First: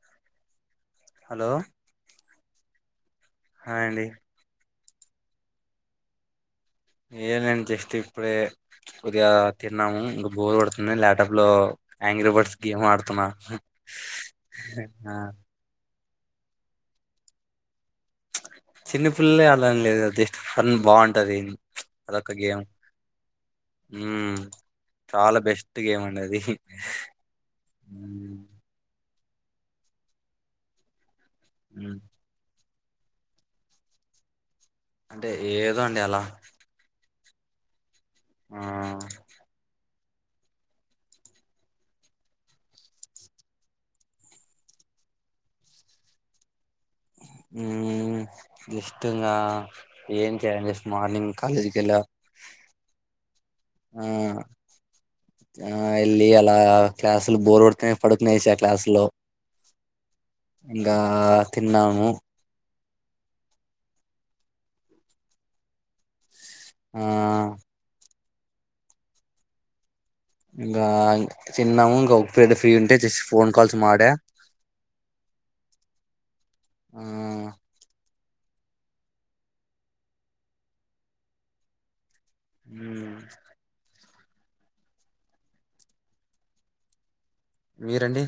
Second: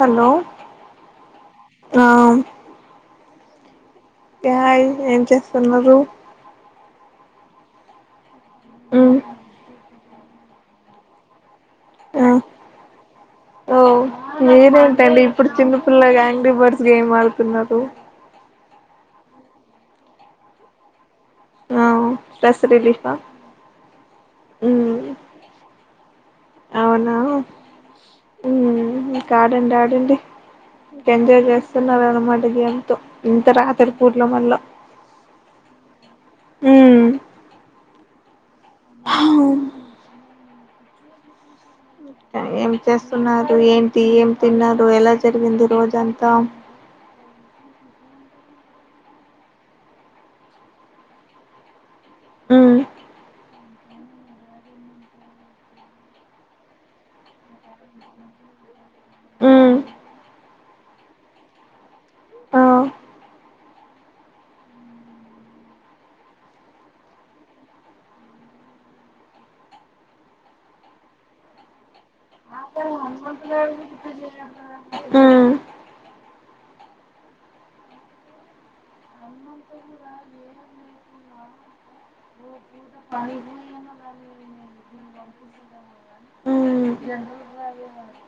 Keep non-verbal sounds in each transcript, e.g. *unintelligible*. Hello hello ఆ hi అండి ఆయ్ ఏం చేస్తున్నరు ఏలని జస్ట్ ఇప్పుడే మ్మ్ కొదిగా తిన్నామూ బోర్ గొడ్తుంది ల్యాప్టాప్లో ఆ ఆంగ్రీబర్ట్స్ గేమ్ ఆడుతున్నా ఓ పుల్లాగా యాంగ్రీ బర్డ్స్ గేమ్ ఆడుతున్నారు చిన్న పిల్లే ఆడని లేదు కదా జస్ట్ ఫన్ బాగుంటది ఆ అదొక గేమ్ స్ట్రెస్ రిలీఫా ఉమ్మ్ మ్మ్ చాలా బెస్ట్ గేమ్ అండది అవునా ఉమ్ కా ఆడండి ఆడండి ఎంజాయ్ చేస్తున్నారు అన్నమాటకి గానీ తో ఇంత రాత్రి పూర్ లో మళ్ళ అంటే ఏదో అండి అలా మ్మ్ ఆ ఏం చేస్తున్నారు, ఏంటి, ఏం తిన్నారు, ఎలా జరిగింది రోజంతా. ఉమ్ జస్ట్ ఇంగ ఏం చేయాలే మార్నింగ్ కాలేజ్కి వెళ్ళ మ్మ్ ఆ ఆ వెళ్ళి అలా క్లాసులు బోర్ కొడితే పడుకునెస క్లాసు లో మ్మ్ ఇంకా తిన్నాము ఆ ఆ ఇంకా చిన్నాము ఇంకా ఒక ఫ్రెండ్ ఫ్రీ ఉంటే జస్ట్ ఫోన్ కాల్స్ మాడ మ్మ్ ఆ మ్మ్ పని ఉ మీరండి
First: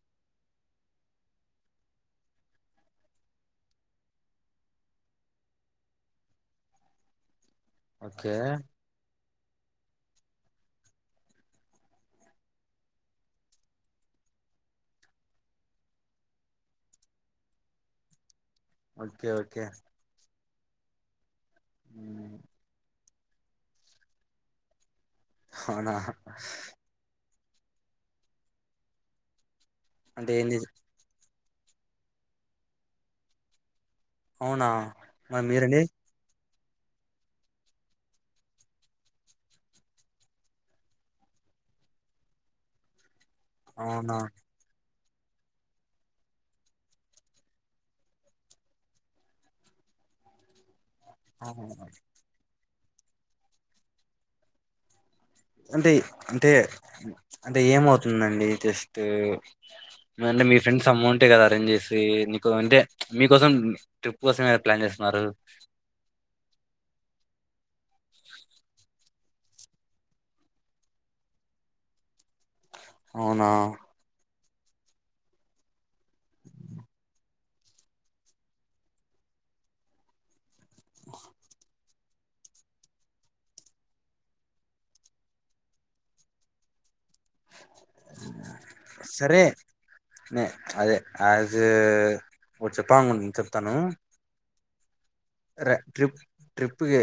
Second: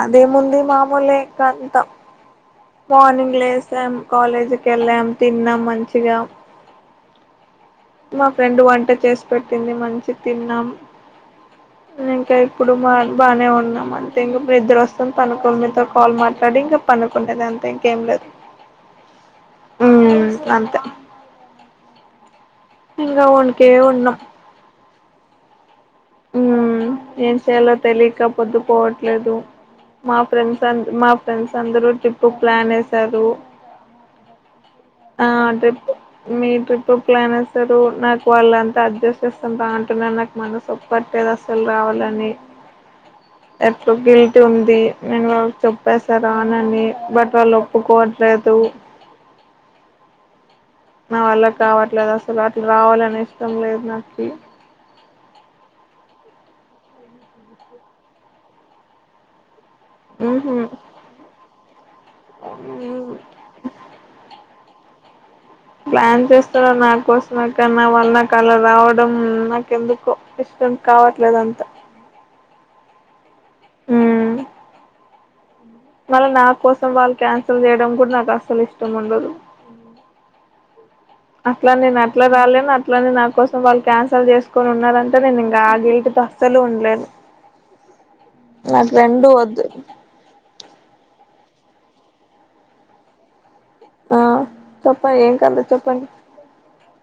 అదేముంది మామూలే ఇక అంత మార్నింగ్ లేసాం కాలేజీకి వెళ్ళాం తిన్నాం మంచిగా మా ఓకే ఫ్రెండ్ వంట చేస్ పెట్టింది మంచి తిన్నాం ఇంకా ఇప్పుడు మా బాగానే ఉన్నాం అంతే ఇంకప్పుడు ఇద్దరు వస్తుం పనుకొనీ మీతో కాల్ మాట్లాడి ఇంకా పనుకుండేది అంతే ఇంకేం లేదు ఓకే ఓకే ఉమ్ అంతే ఉ ఇంగ ఉనుకే ఉన్నాం అవున ఉమ్ ఏం చేయాలో తెలియక పొద్దుపోవట్లేదు మా అంటే ఏంది ఫ్రెండ్స్ ఆన్ మా ఫ్రెండ్స్ అందరు ట్రిప్ ప్లాన్ వేసారు అవునా ఆ మరి మీరండి ట్రిప్ మీ ట్రిప్ ప్లాన్ వేస్తారు నాకు వాళ్ళంత అడ్జస్ట్ చేస్తాను బాగుంటున్నారు నాకు మనసు పట్టేది అసలు రావాలని ఏట్లో అవునా గిల్టీ ఉంది నేను వాళ్ళు చెప్పేశా రానాని బట్ వాళ్ళు ఒప్పుకోవట్లేదు నా వాళ్ల అవునా. కావట్లేదు అసలు అటు రావాలని ఇష్టం లేదు నాకి అంటే అంటే అంటే ఏమవుతుందండి జస్ట్ అంటే ఉహు మీ ఫ్రెండ్స్ అమ్మ ఉంటే కా అరేంజ్ చే నీకో అంటే మీకోసం ట్రిప్ కోసం ప్లాన్ చేస్తున్నారు ప్లాన్ చేస్తన్నారు నా కోసం కానా వాళ్ళ నా కలా రావడం నాకెందుకు ఇష్టం కావట్లేదంతా అవునా? మళ్ళ నా కోసం వాళ్ళు క్యాన్సల్ చేయడం కూడా నాకు అస్సలు ఇష్టం ఉండదు అట్లా నేను అట్లా రాలేను అట్లనే నా కోసం వాళ్ళు క్యాన్సల్ చేసుకొని ఉన్నారంటే నేను ఇంకా ఆ గిల్టుతో అస్సలు ఉండలేను నాకు రెండూ వద్దు అజ వ చెప్పాంగ్ంత్ తను ఆ చెప్పండి ఏం కావాలో రె చెప్పండి ట్రిప్ ట్రిప్ కి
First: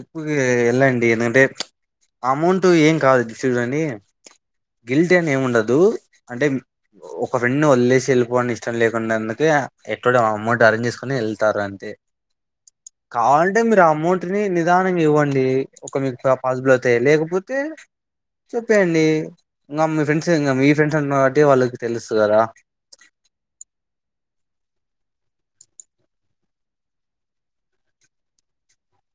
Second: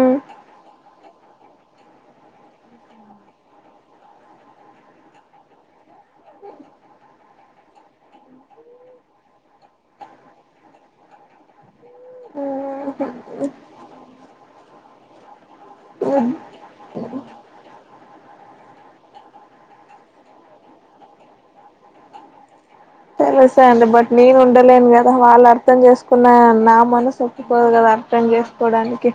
ఉమ్ కి ఎల్లండి అ ఎందంటే ఆ అమౌంట్ ఏం కాదు చూడండి గిల్టీ అని ఏమి ఉండదు అంటే ఒక ఫ్రెండ్ని వదిలేసి వెళ్ళిపోనికి ఇష్టం లేకుండాందుకే ఎక్కడ అమౌంట్ అరేంజ్ చేసుకుని వెళ్తారు అంతే కావాలంటే మీరు ఆ అమౌంట్ ని నిదానంగా ఇవ్వండి. ఒక మీకు పాసిబుల్ అవుతే లేకపోతే చెప్పేయండి. ఇంకా మీ ఫ్రెండ్స్ ఇంకా మీ ఫ్రెండ్స్ అంటున్నారు కాబట్టి వాళ్ళకి తెలుసు కదా! తెలుసా అండి బట్ నేను ఉండలేను కదా వాళ్ళు అర్థం చేసుకున్న నా మనసు ఒప్పుకోదు కదా అర్థం చేసుకోవడానికి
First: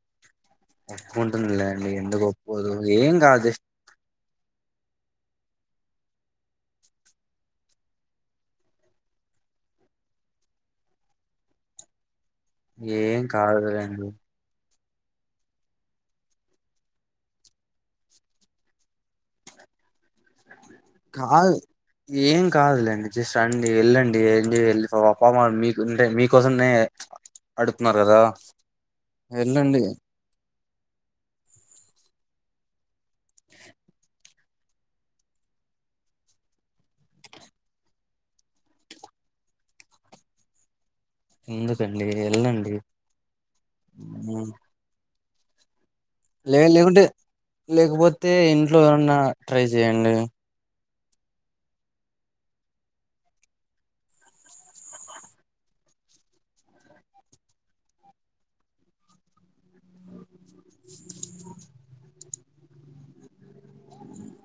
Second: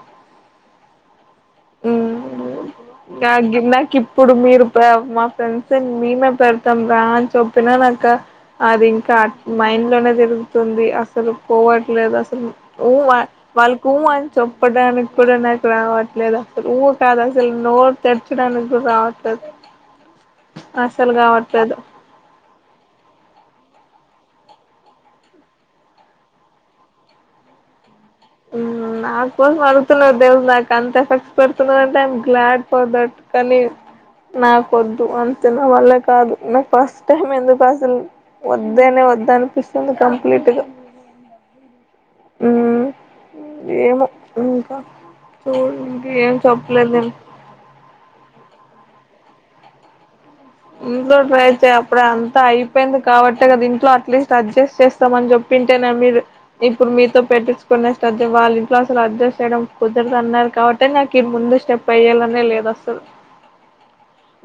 ఒప్పుకుంటుంగిది లే అండి ఎందుకు ఒప్పుకోదు ఏం కాదు నాకు జస్ నాకు ఇప్పుడు మీరు మా ఫ్రెండ్స్ మేమే పెడతాం రా అని చెప్పినా నాక అది ఇంకా మైండ్ లోనే తిరుగుతుంది అసలు పోవట్లేదు అస ఊ ఏం వాళ్ళకి ఊ కాదులేండి అని చెప్పు చెప్పడానికి కుడా నాకు రావట్లేదు ఊ కాదు అసలు నోరు తెర్చడానికి కూడా రావట్లేదు అస్సలు కాదు కావట్లేదు ఏం కాదులేండి జస్ట్ అండి వెళ్ళండి ఎంజాయ్ పామా మీకంటే మీకోసమే అడు నాకోసం వెళ్తున్నారు దేవదాక అంత ఎఫెక్ట్స్ పెడుతున్నారంటే ఐయామ్ గ్లాడ్ ఫర్ దట్ కానీ నాకు వద్దు అంత నావల్ల కాదు నాకు ఫస్ట్ టైం ఎందుకు అసలు వద్దేనే వద్దు అనిపిస్తుంది కంప్లీట్ గా ఎందుకండి వెళ్ళండి ఏమో ఇంకా తోలున్ ఏం తప్పులేదు లేండి అయితే ఇంట్లో ఎవరన్నా ట్రై చెయ్యండి ఇంట్లో ట్రై చే అప్పుడే అంతా అయిపోయింది కాబట్టి కదా ఇంట్లో అట్లీస్ట్ అడ్జస్ట్ చేస్తామని చెప్పింటేనా మీరు ఇప్పుడు మీతో పెట్టించుకునే వాళ్ళ ఇంట్లో అసలు అడ్జస్ట్ చేయడం కుదరదు అన్నారు. కాబట్టి నాకు ఈ ముందు స్టెప్ వెయ్యాలని లేదు అస్సలు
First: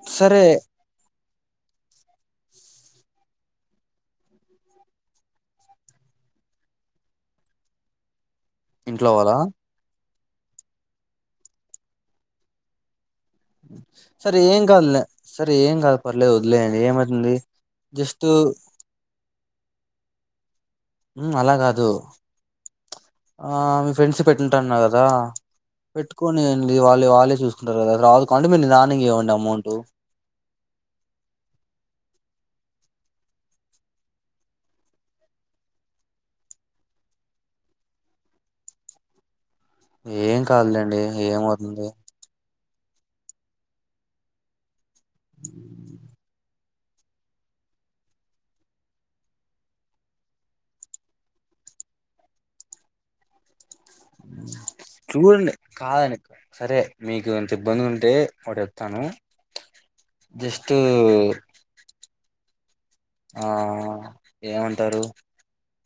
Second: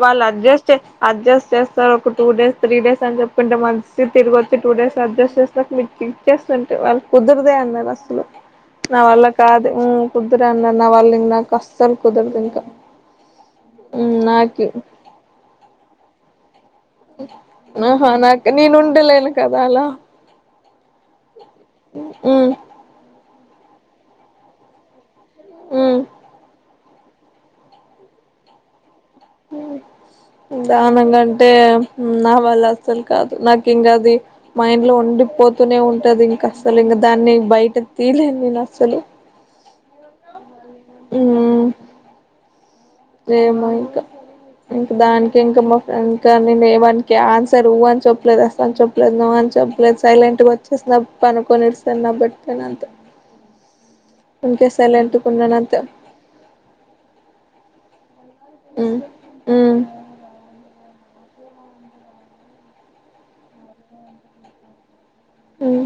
వాళ్లు సరే అడ్జస్ట్. అడ్జస్ట్ చేస్తారు, ఒక టూ డేస్, త్రీ డేస్ అని జెప్తుంటే, మంచిగా తిరిగొచ్చి టూ డేస్‌ల అడ్జస్ట్ చేస్తక్, మేకి ఇచ్చేస్తుంటే, వాళ్లు కుదరదే అన్నారు అసలు. నా ఇంట్లో వల్ల వాళ్ళ కాదు ఉూ? ఒద్దురా అన్నారు మా వాళ్లు. ఇంకా నాకు అసలు కుదరదు ఇంకా. సరే ఏం నాకి కాదులే. సరే ఏం కాదు, పర్లేదు వదిలేయండి. ఏమైతుంది ఆహా, జస్ట్ నాక్ నేనుంటాలే. కదా అలా! ఉమ్ అలా కాదు? ఉమ్ ఆ, మీ ఫ్రెండ్స్ పెట్టింటారు అన్నారు కదా? ఉమ్ పెట్టుకోనియాన్. నీది వాళ్లే వాళ్లే చూసుకుంటారు కదా, రాదు కండోన్మెంట్ రా. హ్మ్, దానికంటే నా వల్ల అసలు. అసలు కాదు. నాకు ఇంకా అది మైండ్‌లో ఉండిపోతూనే ఉంటుంది. ఇంకా అసలు ఇంకా దాన్ని బయటకి తీయలేను నేను, అసలు. ఏం కాదులే అండి. ఏం అవుతుంది? ఏమో ఇంకా. ఇంకా దానికి ఇంకా మా ఫ్రెండ్స్ కానీ, నేను. వానికే ఆన్సరు ఊ అని చెప్పలేదు. అసలు చెప్పలేదు, నో అని చెప్పలేదు. సైలెంట్‌గా వచ్చేసిన పనుకొని ఏడుస్తున్నా బెడ్ పైన అంతా. చూడండి, కాదనక. సరే, మీకు అంత ఇబ్బంది ఉం. టే. ఒకటి ఉమ్ జెప్తాను ఉమ్ జస్ట్. కిందికి పోయిరు. ఆ ఏమంటారు? ఉమ్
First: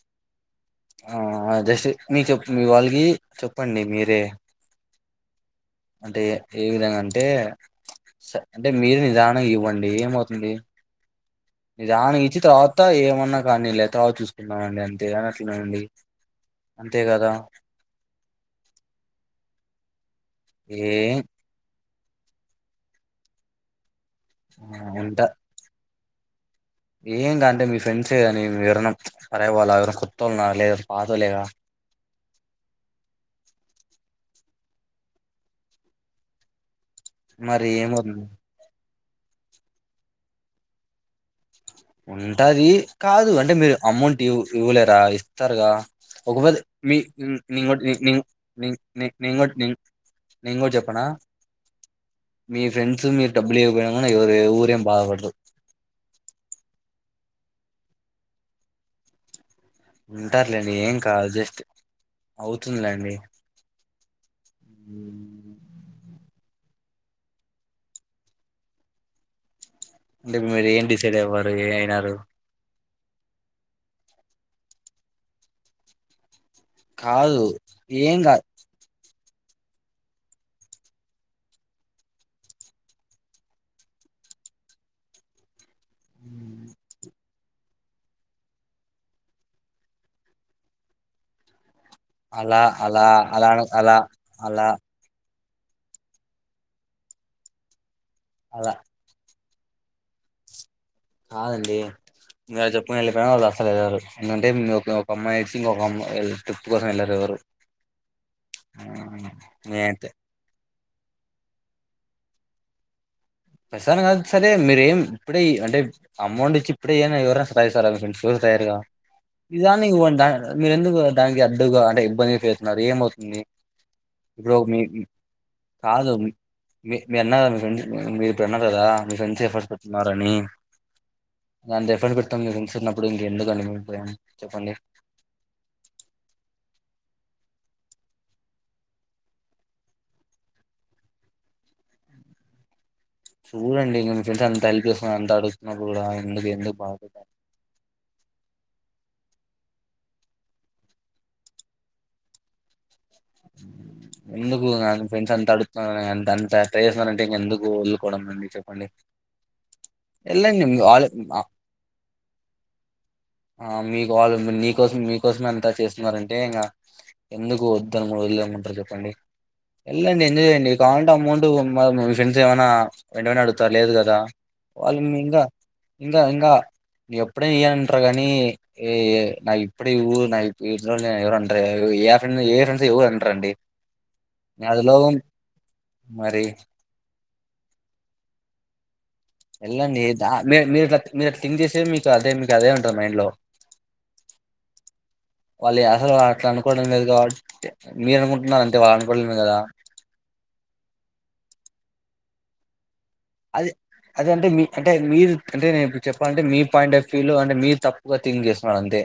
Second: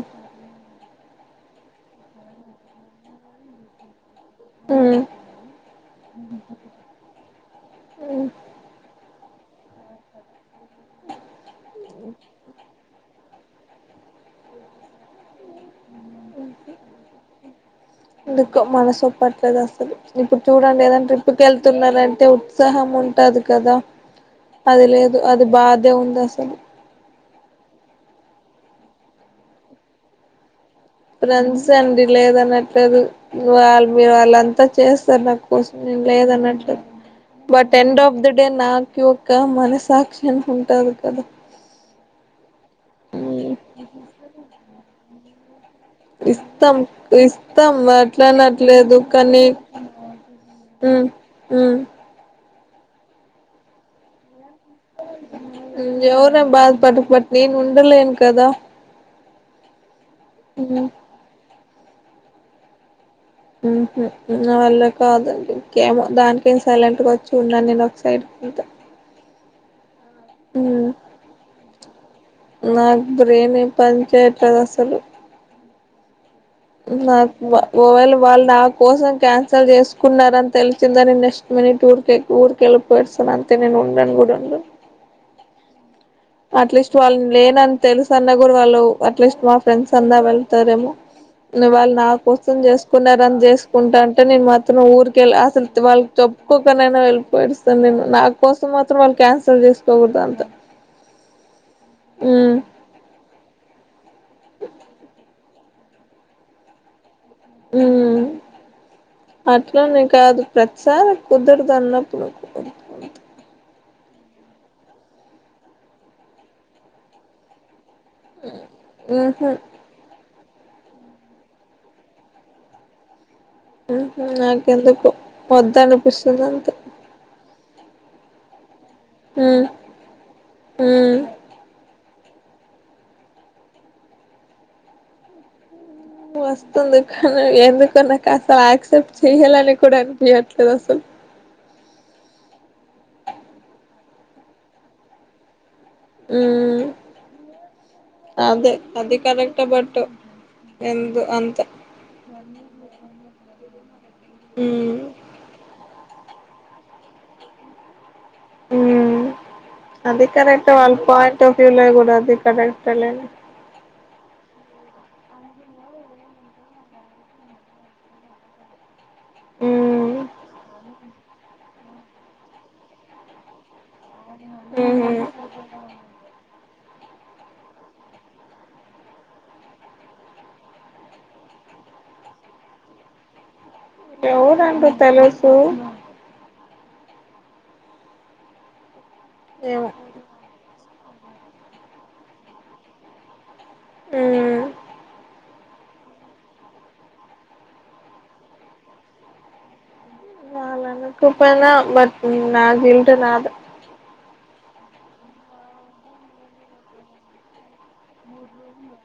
ఆ జస్ట్ నీ చెప్, మీ వాళ్లకి చెప్పండి మీరే. హ్మ్. అంటే ఏ విధంగా అంటే? ఉమ్ స అంటే మీరు నిదానం. నా ఇవ్వండి. ఏం అవుతుంది? నిదానంగా ఇచ్చి తర్వాత్. తా ఏమన్నా కానీ లే, తర్వాత చూసుకుందామండి. అంటే అని అట్లనే అండి. ఎందుకో మనసు ఒప్పట్లేదు అసలు. ఇప్పుడు చూడండి, ఏదైనా ఏం ట్రిప్‌కి ఎళ్తున్నరా అంటే? టే ఉత్సాహం ఉంటది కదా? అది లేదు, ఉంటా అది బాధ. దే ఉంద అసలు. ఏం కాదు లే అంటే మీ ఫ్రెండ్స్ ఏ కాని విరన్నాం పరే వాళ్ళు ఆర కొత్త వాళ్ళులేదు ఫ్రెండ్స్ అండి లేద అనట్లేదు వాళ మీరు వాళ్ళంతా చేస్తారు నాకు కోసం నేను లేదన్నట్లే మరి బట్ ఎండ్ ఆఫ్ ఏమవుతుంది ద డే నక్ ఒక మనసాక్షిం ఉంటంది కదా ఉంటది కాదు అంటే మ్ మీరు అమౌంట్ ఇవ ఇవ్వలేరా ఇస్తారుగా ఒకవేళ ఇస్తాం మీ నేను ఇస్తాం కూడా అట్లానట్లేదు నేను కానీ కూడా నేను కూడా ఉ చెప్పనా ఉ మీ ఫ్రెండ్స్ మీ డబ్బులుపోయి ఊరు అయ్యో నేను బట్ బట్ నేను ఉండలేను కదా ఉంటారులేండి మ్ ఏం కాదు జస్ట్ అవుతుందిలేండి ఉహ నా వాళ్ళ కాదు అద ఇంకా ఏమో దానికి న్ సైలెంట్గా వచ్చి ఉన్నాను నేను ఒక సైడ్కుా అంటే మీరు ఏం డిసైడ్వ ఏ అయినారు నాకు బ్రేని పంచేట్దు అసలు నాకు కాదు ఒకఓవేళ ఏం కాదు వాళ్ళు నా కోసం కాన్సెల్ అసలు చేసుకున్నార అని తెలిసిందని నెక్స్ట్ మ టఊర్కి ఊరిక వెళ్ళిపోస్తాను అంతే నేను ఉండను కూడా ఉండను అట్లీస్ట్ వాళ్ళని లేనని తెలుస అన్న కూడా వాళ్ళు అట్లీస్ట్ మా ఫ్రెండ్స్ అంతా వెళ్తారేమో ఇంగ వాళ్ళు నా కోసం అలా అలా చేసుకున్నని అలా అలా చేసుకుంటా అంటే నేను అలా మాత్రం ఊరికెళ్ళి ఆ అస వాళ్ళకి చెప్పుకోకనైనా వెళ్ళిపోడుస్తాను నేను నా కోసం అలా మాత్రం వాళ్ళు క్యాన్ లు చేసుకోకూడదా అంత కాదండి ఉమ్ మీరు చెప్పుకుని వెళ్ళిపోయినా వాళ్ళు అస్సలు వెళ్ళారు ఎందుకంటే మీ ఒక అమ్యి ఇంచి ఇంకొక అమ్ ట్రిప్ కోసం వెళ్ళరు ఎవరు ఉ అట్లోనే నేనైతే కాదు ప్రతి సరే కుదరదు అన్నప్పుడు కుదరదు ప్రసాం కాదు సరే మీరేం ఇప్పుడే అంటే అమౌంట్ ఇచ్చ ఇప్పుడేనా ఎవరైనా సర యగా ఉహు ఇదిావ *inaudible* మీర ఎందుకు దానికి అడ్డుగా అంటే ఇబ్బంది ఫీలవుతున్నారు ఏమవుతుంది ఆహా ఇప్పుడు ఒక మీ నాకెందుకు వద్ద అనిపిస్తుంది అంత *inaudible* ఇప్పుడున్న కదా మీక ఎంత ఎఫర్ట్ పెట్టిన్నారు అని ఉమ్ దంత ఎఫర్ట్ పె మొత్తం లివింగ్స్ ఉన్నప్పుడు ఇంకెందుకు కండి మీ ప్రేమ చెప్పండి వస్తుంది కానీ ఎందుకొ నాకు అసలు ఆక్సెప్ట్ చెయ్యాలని కూడా అనిపియ్యట్లేదు అసలు చూడండి నేను ఫ్రెండ్స్ అంత తలి చేేసుకుని అంత అడుగ్ తున్న కూడా ఎందుకు ఎందుకు ఉమ్ పా కరెక్ట్ బట్ ఎందు అంతె ఎందుకు న ఫ్రెండ్స్ అంత అడుగుతున్న అన్ అంత టై చేస్తుారంటే ఇంక ఎందుకు కోడం అండీ చెప్పండి ఉమ్ అది ఎళండి కరెక్ట్ *unintelligible* వాళ్ళ ఆళ్ళ పాయింట్ ఆఫ్ వ్యూ లో కూడా అది కరెక్టే లేండి నీ కోసం మీ కోసం ఎంత చేస్తున్నరంటే ఇంగ ఎందుకు ఇద్దరు ఊళ్లే ఏమ్మంటారు చెప్పండి *inaudible* ఉమ్ ఎళ్ళండి ఎంజయ్ చేయండి కావలంటే అమౌం ప్పుడు మా మీ ఫ్రెండ్స్ ఏమైనా వెంటనే అడుతారు లేదు కదా వాళ్ళు ఉహు ఇంకా ఇంగ ఇంగ ఎప్పట్ ట్నే ఇయ్యి అంటారు కానీ యి నాకు ఇప్పుడే ఇవ్వు *unintelligible* ఎవరు అంటారు ఏ ఫ్రెండ్ ఏ ఫ్రెం ఏవరు అంట్రాండి ఎవరంటే తెలుసు మరి ఏమో ఎలండి దా మీ మీరిట్ల మీరు అది థింక్ చేసే మీకు అదే మీకు అదే ఉంటది మైండ్ లో ఊమ్ వాళ్ళే అసలు అట్లా అనుకోవడం లేదు కాబట్ మీరు అనుకుంటున్నారు అంతే వాళ్ళు అనుకోవడం లేదు కదా వాళ్లు అనకపోయినా బట్ నాకు ఇన్ నాదు అది అదే అంటే మీ అంటే మీరు అంటే నేను ఇప్పుడు చెప్పాలంటే మీ పాయింట్ ఆఫ్ వ్యూ లో అంటే మీరు తప్పుగా థింక్ చేస్తున్నారు అంతే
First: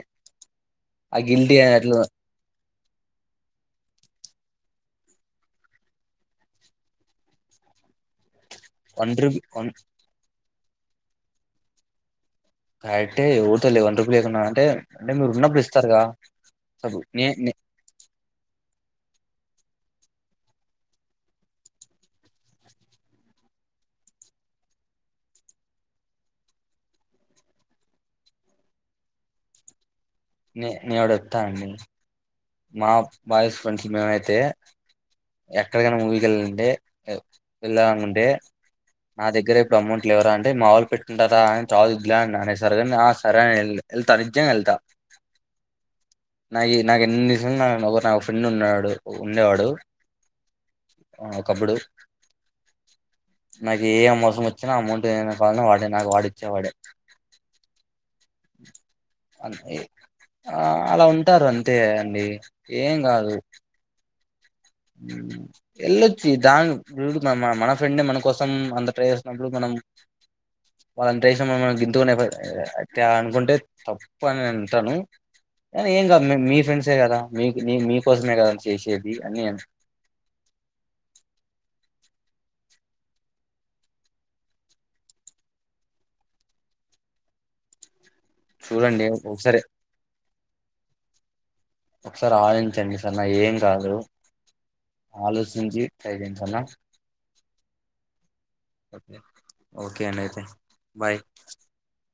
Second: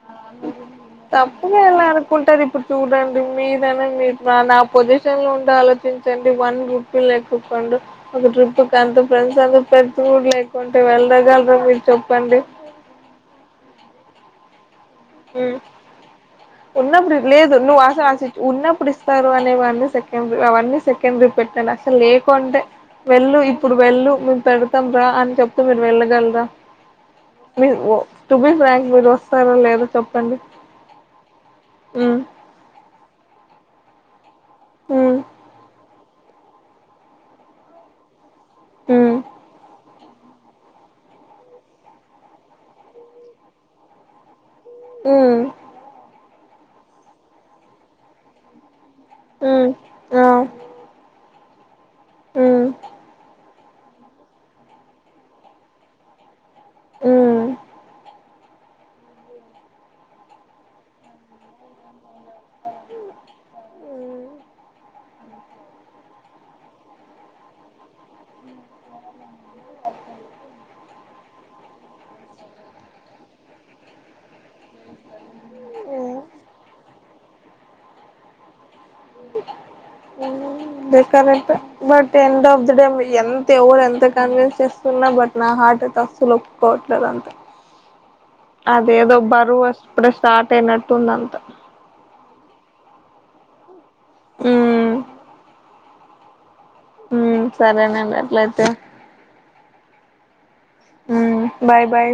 ఆ గిల్టీ తప్పుగా ఎలా అట్లా అనుకుంటారు ఇప్పుడు చూడండి మీరైనా మీరు మా నా పోసిషన్ ష్టం లో ఉండి ఆలోచించండి వన్ రూపీ లేక్కుపండు ఒక ట్రిప్ ప్ కంత వన్ రూపీ వన్ *unintelligible* లేకుంటే వెళ్ళగాల మీరు చెప్పండి కరెక్ట్ ఎ ఊత లే వన్ రూపులు లేకున్నా అంటే అంటే మీరు హు ఉన్నప్పుడు ఇస్తారుగా సపోజ్ ఉన్నప్పుడు నే నే లేదు నువ్వు ఆశ ఆ సి ఉన్నప్పుడు ఇస్తారు అనే వాన్ని సేక్ వీ అవన్నీ సెకండరీ పెట్టాం అసలు లేకుంటే వెళ్ళు ఇప్పుడు వెళ్ళు మేము పెడతాం రా అని చెప్తే మీరు వెళ్ళగలరా మీ టు బి ఫ్రాంక్ మీరు వస్తారా లేద నే నేనోటి చెప్తానండి ఉమ్ మా బాయ్స్ ఫ్రెండ్స్ మేమైతే ఉమ్ ఎక్కడికై నా మూవీ కెల్ట్ వెల్లలనుకుంటే ఉమ్ నా దగ్గర ఇప్పుడు అమౌం ఇట్ ఎవరా అంటే మావోళ్ళు *unintelligible* సరికి ఆ సరే ఎళ్తా మ్ నాకి నాక్ ఎన్ని నా ఒక ఫ్రెండ్ ఉన్నాడు. ఉండేవాడు. ఉమ్ ఆ ఒకప్పుడు మ్ నాకు ఏ అమౌ అవసరం వచ్చిన అమౌంట్ ఏనా కావాలన్న వాడే నాకు వాడిచ్చేవాడే మ్ అంతే ఆ అలా ఉంటారు అంతే అండి. ఏం కాదు. ఎళ్ళొచ్చి దాన్ వీడు మన ఫ్రెండే మన కోసం అంత ట్రై చేసినప్పుడు మనం వాళ్ళంతచేసిన మనం గింతుకని అనుకుంటే తప్పు అని నేను అంటాను. కని ఏం కాదు మీ ఫ్రెండ్సే కదా మీ మీ మీకోసమే కదా చేసేది అని అ కరెక్టే but end of the day ఎంత ఎవరు ఎంత కన్విన్స్ చేస్తున్నా బట్ నా హార్ట్ అయితే అస్సల్ ఒప్కోవట్లే అంతే చూడండి అదేదో ఒకసారి బరువా స్ప్రెస్ స్టార్ట్ అయినట్టుందంత ఒకసారి ఆడించండి సార్ నా ఏం రాదు అలోచించి ట్రై చేయండి సర్నా మ్ సరేనే రేప్ మాట్లడ్త ఓకే ఓకే అండి అయితే బాయ్ మ్ బాయ్ బాయ్